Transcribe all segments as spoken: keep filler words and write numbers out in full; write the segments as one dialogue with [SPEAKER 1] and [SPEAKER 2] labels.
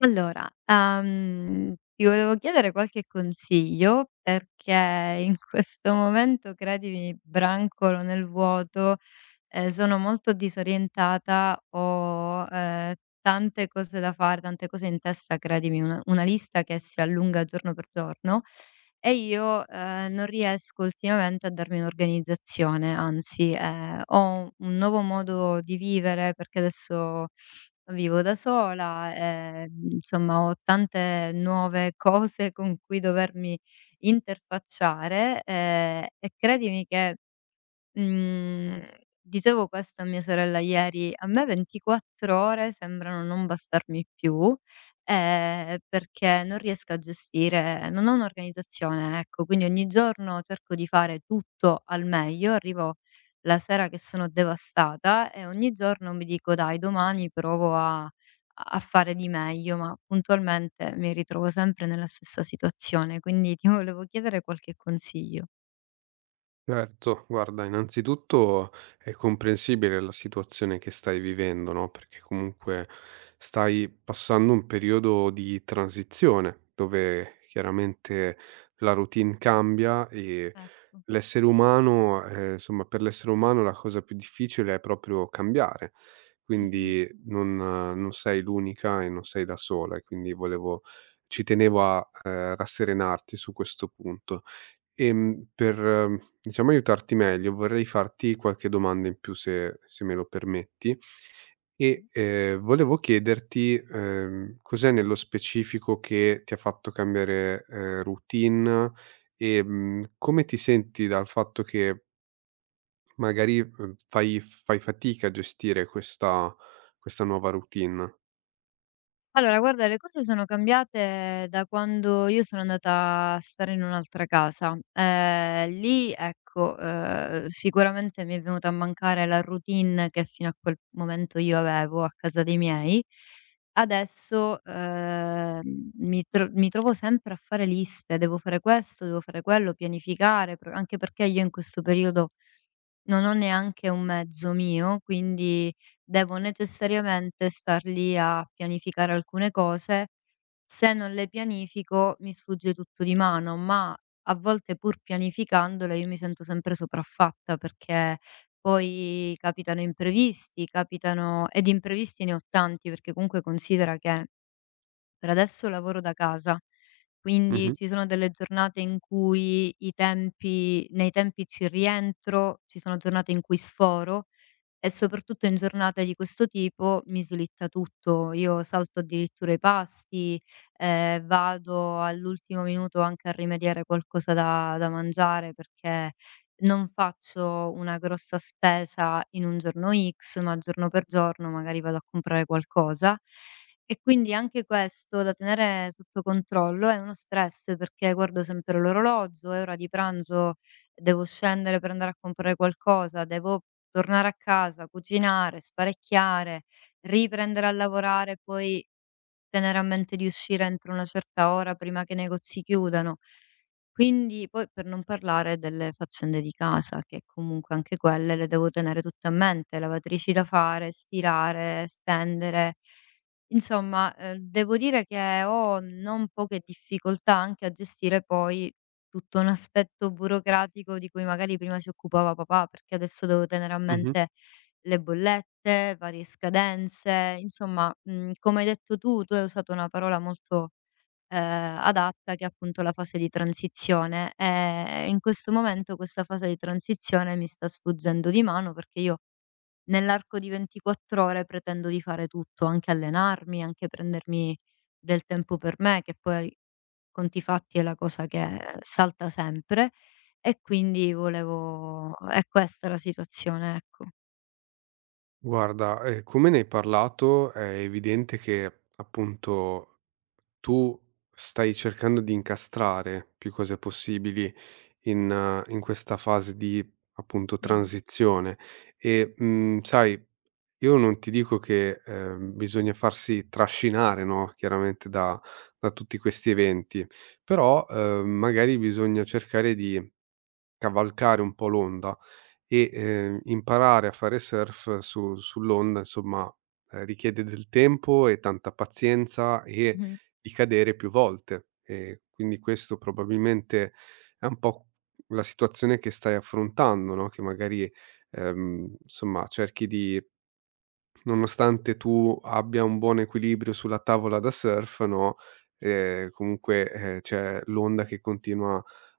[SPEAKER 1] Allora, uhm, ti volevo chiedere qualche consiglio, perché in questo momento, credimi, brancolo nel vuoto, ehm, sono molto disorientata, ho, ehm, tante cose da fare, tante cose in testa, credimi, una una lista che si allunga giorno per giorno e io, ehm, non riesco ultimamente a darmi un'organizzazione, anzi, ehm, ho un nuovo modo di vivere perché adesso vivo da sola, ehm, insomma ho tante nuove cose con cui dovermi interfacciare, ehm, e credimi che Mhmm, dicevo questo a mia sorella ieri, a me ventiquattro ore sembrano non bastarmi più, ehm, perché non riesco a gestire non ho un'organizzazione, ecco, quindi ogni giorno cerco di fare tutto al meglio, arrivo la sera che sono devastata e ogni giorno mi dico: "Dai, domani provo a a fare di meglio", ma puntualmente mi ritrovo sempre nella stessa situazione, quindi ti volevo chiedere qualche consiglio.
[SPEAKER 2] Certo, guarda, innanzitutto è comprensibile la situazione che stai vivendo, no? Perché comunque stai passando un periodo di transizione dove chiaramente la routine cambia e
[SPEAKER 1] Ecco.
[SPEAKER 2] l'essere umano, eh, insomma, per l'essere umano la cosa più difficile è proprio cambiare.
[SPEAKER 1] Mh-mh.
[SPEAKER 2] Quindi non, eh, non sei l'unica e non sei da sola, e quindi volevo, ci tenevo a, eh, rasserenarti su questo punto. Ehm, per, ehm, diciamo, aiutarti meglio vorrei farti qualche domanda in più se se me lo permetti e, ehm, volevo chiederti, ehm, cos'è nello specifico che ti ha fatto cambiare, ehm, routine e, mhmm, come ti senti dal fatto che magari, uhm, fai fai fatica a gestire questa questa nuova routine?
[SPEAKER 1] Allora, guarda, le cose sono cambiate da quando io sono andata a stare in un'altra casa. Eh, lì, ecco, eh, sicuramente mi è venuta a mancare la routine che fino a quel momento io avevo a casa dei miei. Adesso, eh, mi, tro- mi trovo sempre a fare liste, devo fare questo, devo fare quello, pianificare, pro- anche perché io in questo periodo non ho neanche un mezzo mio, quindi devo necessariamente star lì a pianificare alcune cose. Se non le pianifico mi sfugge tutto di mano, ma a volte pur pianificandole io mi sento sempre sopraffatta perché poi capitano imprevisti, capitano ed imprevisti ne ho tanti perché comunque considera che per adesso lavoro da casa, quindi
[SPEAKER 2] Mh-mh,
[SPEAKER 1] ci sono delle giornate in cui i tempi nei tempi ci rientro, ci sono giornate in cui sforo, e soprattutto in giornate di questo tipo mi slitta tutto. Io salto addirittura i pasti, ehm, vado all'ultimo minuto anche a rimediare qualcosa da da mangiare perché non faccio una grossa spesa in un giorno X, ma giorno per giorno magari vado a comprare qualcosa. E quindi anche questo da tenere sotto controllo è uno stress perché guardo sempre l'orologio, è ora di pranzo, devo scendere per andare a comprare qualcosa, devo tornare a casa, cucinare, sparecchiare, riprendere a lavorare poi tenere a mente di uscire entro una certa ora prima che i negozi chiudano. Quindi poi per non parlare delle faccende di casa, che comunque anche quelle le devo tenere tutte a mente, lavatrici da fare, stirare, stendere. Insomma, eh, devo dire che ho non poche difficoltà anche a gestire poi tutto un aspetto burocratico di cui magari prima si occupava papà, perché adesso devo tenere a
[SPEAKER 2] mh-mh.
[SPEAKER 1] mente le bollette, varie scadenze, insomma, mhmm, come hai detto tu, tu hai usato una parola molto, ehm, adatta che è appunto la fase di transizione, ehm, in questo momento questa fase di transizione mi sta sfuggendo di mano perché io nell'arco di ventiquattro ore pretendo di fare tutto, anche allenarmi, anche prendermi del tempo per me, che poi conti fatti è la cosa che eh, salta sempre e quindi volevo è questa la situazione, ecco.
[SPEAKER 2] Guarda, ehm, come ne hai parlato è evidente che appunto tu stai cercando di incastrare più cose possibili in eh, in questa fase di, appunto,
[SPEAKER 1] Sì.
[SPEAKER 2] transizione e, mhmm, sai, io non ti dico che, ehm, bisogna farsi trascinare, no, chiaramente da da tutti questi eventi, però, ehm, magari bisogna cercare di cavalcare un po' l'onda e, ehm, imparare a fare surf su sull'onda insomma, ehm, richiede del tempo e tanta pazienza e
[SPEAKER 1] Mh-mh.
[SPEAKER 2] di cadere più volte. E quindi questo probabilmente è un po' la situazione che stai affrontando, no, che magari, ehm, insomma cerchi di. Nonostante tu abbia un buon equilibrio sulla tavola da surf, no, ehm, comunque, ehm, c'è l'onda che continua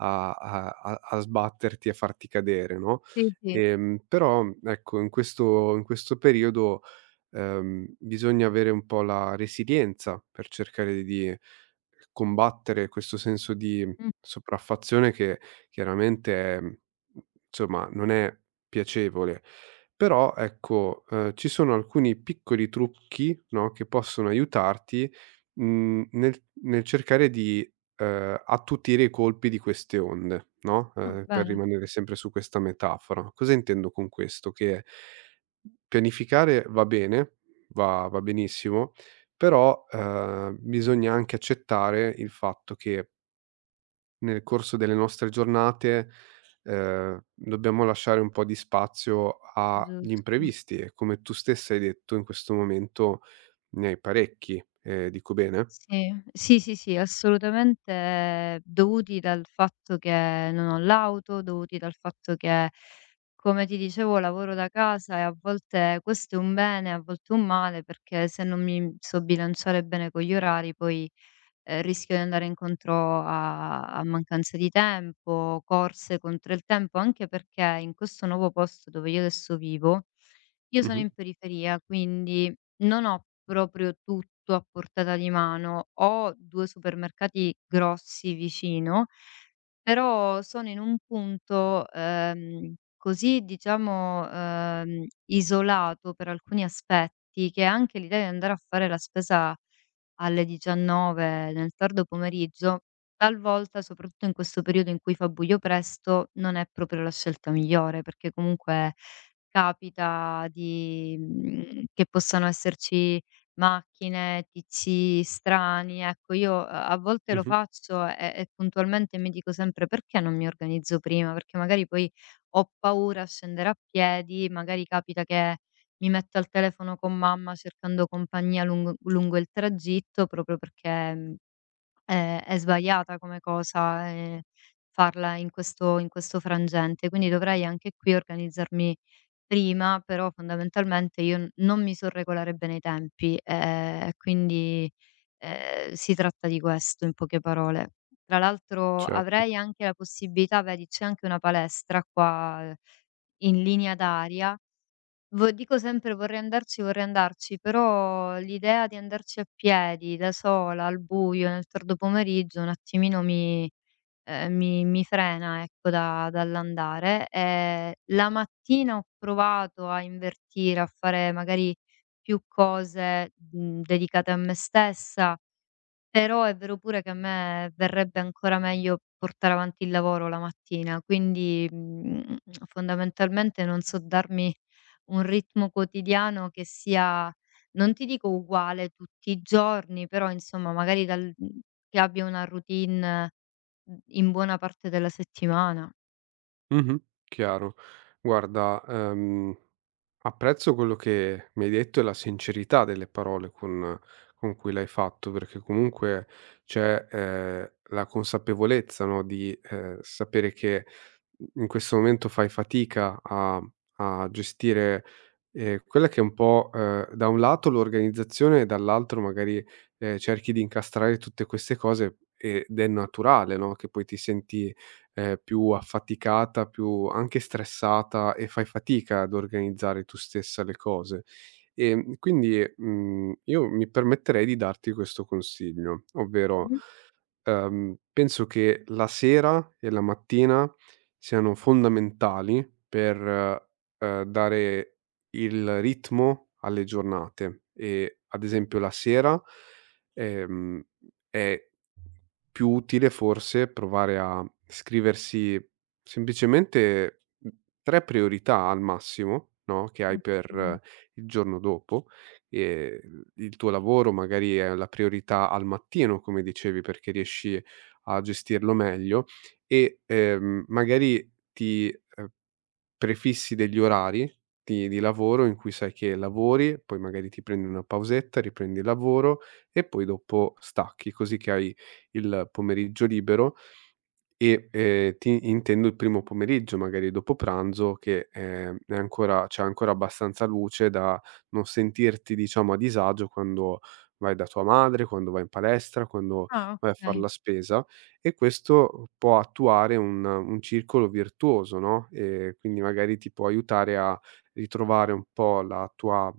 [SPEAKER 2] a a a a sbatterti e a farti cadere, no,
[SPEAKER 1] Sì, sì.
[SPEAKER 2] ehm, però, ecco, in questo in questo periodo ehm, bisogna avere un po' la resilienza per cercare di combattere questo senso di
[SPEAKER 1] Mh.
[SPEAKER 2] sopraffazione che chiaramente è, mhmm, insomma, non è piacevole. Però ecco, ehm, ci sono alcuni piccoli trucchi, no, che possono aiutarti, mhmm, nel nel cercare di, ehm, attutire i colpi di queste onde, no,
[SPEAKER 1] Ah,
[SPEAKER 2] ehm, per
[SPEAKER 1] bene,
[SPEAKER 2] rimanere sempre su questa metafora. Cosa intendo con questo? Che pianificare va bene, va va benissimo, però, ehm, bisogna anche accettare il fatto che nel corso delle nostre giornate, ehm, dobbiamo lasciare un po' di spazio agli
[SPEAKER 1] giusto.
[SPEAKER 2] imprevisti e come tu stessa hai detto in questo momento ne hai parecchi, ehm, dico bene?
[SPEAKER 1] Sì, sì, sì, sì, assolutamente dovuti dal fatto che non ho l'auto, dovuti dal fatto che, come ti dicevo, lavoro da casa e a volte questo è un bene, a volte un male, perché se non mi so bilanciare bene con gli orari poi, ehm, rischio di andare incontro a a mancanza di tempo, corse contro il tempo, anche perché in questo nuovo posto dove io adesso vivo io sono
[SPEAKER 2] Mh-mh,
[SPEAKER 1] in periferia, quindi non ho proprio tutto a portata di mano. Ho due supermercati grossi vicino, però sono in un punto, ehm, così diciamo, ehm, isolato per alcuni aspetti, che anche l'idea di andare a fare la spesa alle diciannove nel tardo pomeriggio, talvolta, soprattutto in questo periodo in cui fa buio presto, non è proprio la scelta migliore, perché comunque capita di mhmm, che possano esserci macchine, tizi strani, ecco io a a volte lo
[SPEAKER 2] mh-mh,
[SPEAKER 1] faccio e e puntualmente mi dico sempre: "Perché non mi organizzo prima?" Perché magari poi ho paura a scendere a piedi, magari capita che mi metto al telefono con mamma cercando compagnia lungo lungo il tragitto, proprio perché, mhmm, è è sbagliata come cosa, ehm, farla in questo in questo frangente. Quindi dovrei anche qui organizzarmi prima, però fondamentalmente io n non mi so regolare bene i tempi, ehm, e quindi, ehm, si tratta di questo in poche parole. Tra l'altro
[SPEAKER 2] certo.
[SPEAKER 1] avrei anche la possibilità vedi, c'è anche una palestra qua eh, in linea d'aria vo dico sempre: "Vorrei andarci, vorrei andarci", però l'idea di andarci a piedi, da sola, al buio, nel tardo pomeriggio, un attimino mi ehm, mi mi frena, ecco, da dall'andare. Ehm, la mattina ho provato a invertire, a fare magari più cose, mhmm, dedicate a me stessa, però è vero pure che a me verrebbe ancora meglio portare avanti il lavoro la mattina, quindi, mhmm, fondamentalmente non so darmi un ritmo quotidiano che sia non ti dico uguale tutti i giorni, però insomma magari dal mhmm, che abbia una routine, mhmm, in buona parte della settimana.
[SPEAKER 2] Mh-mh, chiaro. Guarda, ehm Apprezzo quello che mi hai detto e la sincerità delle parole con con cui l'hai fatto, perché comunque c'è, ehm, la consapevolezza, no, di, ehm, sapere che in questo momento fai fatica a a gestire, ehm, quella che è un po', ehm, da un lato l'organizzazione e dall'altro magari, ehm, cerchi di incastrare tutte queste cose ed è naturale, no, che poi ti senti ehm, più affaticata, più anche stressata e fai fatica ad organizzare tu stessa le cose. Ehm, quindi, mhmm, io mi permetterei di darti questo consiglio, ovvero,
[SPEAKER 1] Mh-mh.
[SPEAKER 2] ehm, penso che la sera e la mattina siano fondamentali per, ehm, dare il ritmo alle giornate e, ad esempio, la sera, ehm, è più utile forse provare a scriversi semplicemente, mhmm, tre priorità al massimo, no, che hai per
[SPEAKER 1] Okay.
[SPEAKER 2] eh, il giorno dopo. Ehm, il tuo lavoro magari è la priorità al mattino, come dicevi, perché riesci a gestirlo meglio e, ehm, magari ti, ehm prefissi degli orari di di lavoro in cui sai che lavori, poi magari ti prendi una pausetta, riprendi il lavoro e poi dopo stacchi, così che hai il pomeriggio libero e, ehm, ti intendo il primo pomeriggio, magari dopo pranzo che, ehm, è ancora c'è ancora abbastanza luce da non sentirti, diciamo, a disagio quando vai da tua madre, quando vai in palestra, quando
[SPEAKER 1] Ah,
[SPEAKER 2] vai a far
[SPEAKER 1] okay.
[SPEAKER 2] la spesa e questo può attuare un un circolo virtuoso, no, ehm, quindi magari ti può aiutare a ritrovare un po' la tua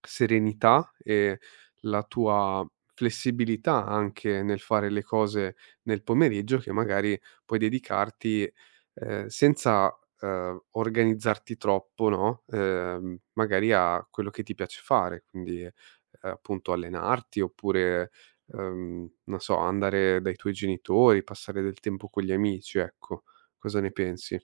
[SPEAKER 2] serenità e la tua flessibilità anche nel fare le cose nel pomeriggio che magari puoi dedicarti, ehm, senza, ehm, organizzarti troppo, no, ehm, magari a quello che ti piace fare, quindi, ehm, appunto allenarti oppure, ehm, non so, andare dai tuoi genitori, passare del tempo con gli amici, ecco. Cosa ne pensi?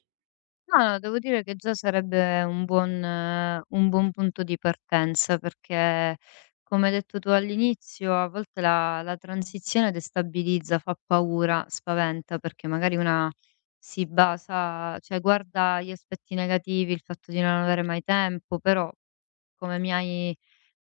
[SPEAKER 1] No, no, devo dire che già sarebbe un buon eh, un buon punto di partenza, perché come hai detto tu all'inizio, a volte la la transizione destabilizza, fa paura, spaventa, perché magari una si basa cioè guarda gli aspetti negativi, il fatto di non avere mai tempo, però come mi hai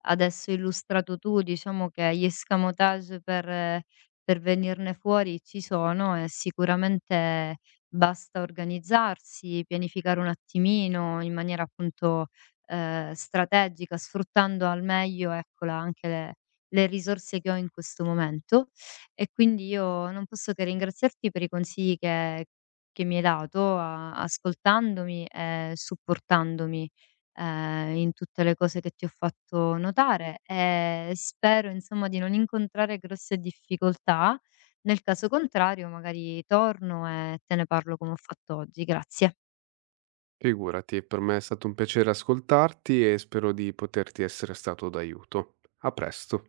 [SPEAKER 1] adesso illustrato tu, diciamo che gli escamotage per, per venirne fuori ci sono e sicuramente basta organizzarsi, pianificare un attimino in maniera appunto eh, strategica, sfruttando al meglio eccola, anche le, le risorse che ho in questo momento. E quindi io non posso che ringraziarti per i consigli che, che mi hai dato, a- ascoltandomi e supportandomi ehm, in tutte le cose che ti ho fatto notare e spero insomma di non incontrare grosse difficoltà. Nel caso contrario magari torno e te ne parlo come ho fatto oggi. Grazie.
[SPEAKER 2] Figurati, per me è stato un piacere ascoltarti e spero di poterti essere stato d'aiuto. A presto.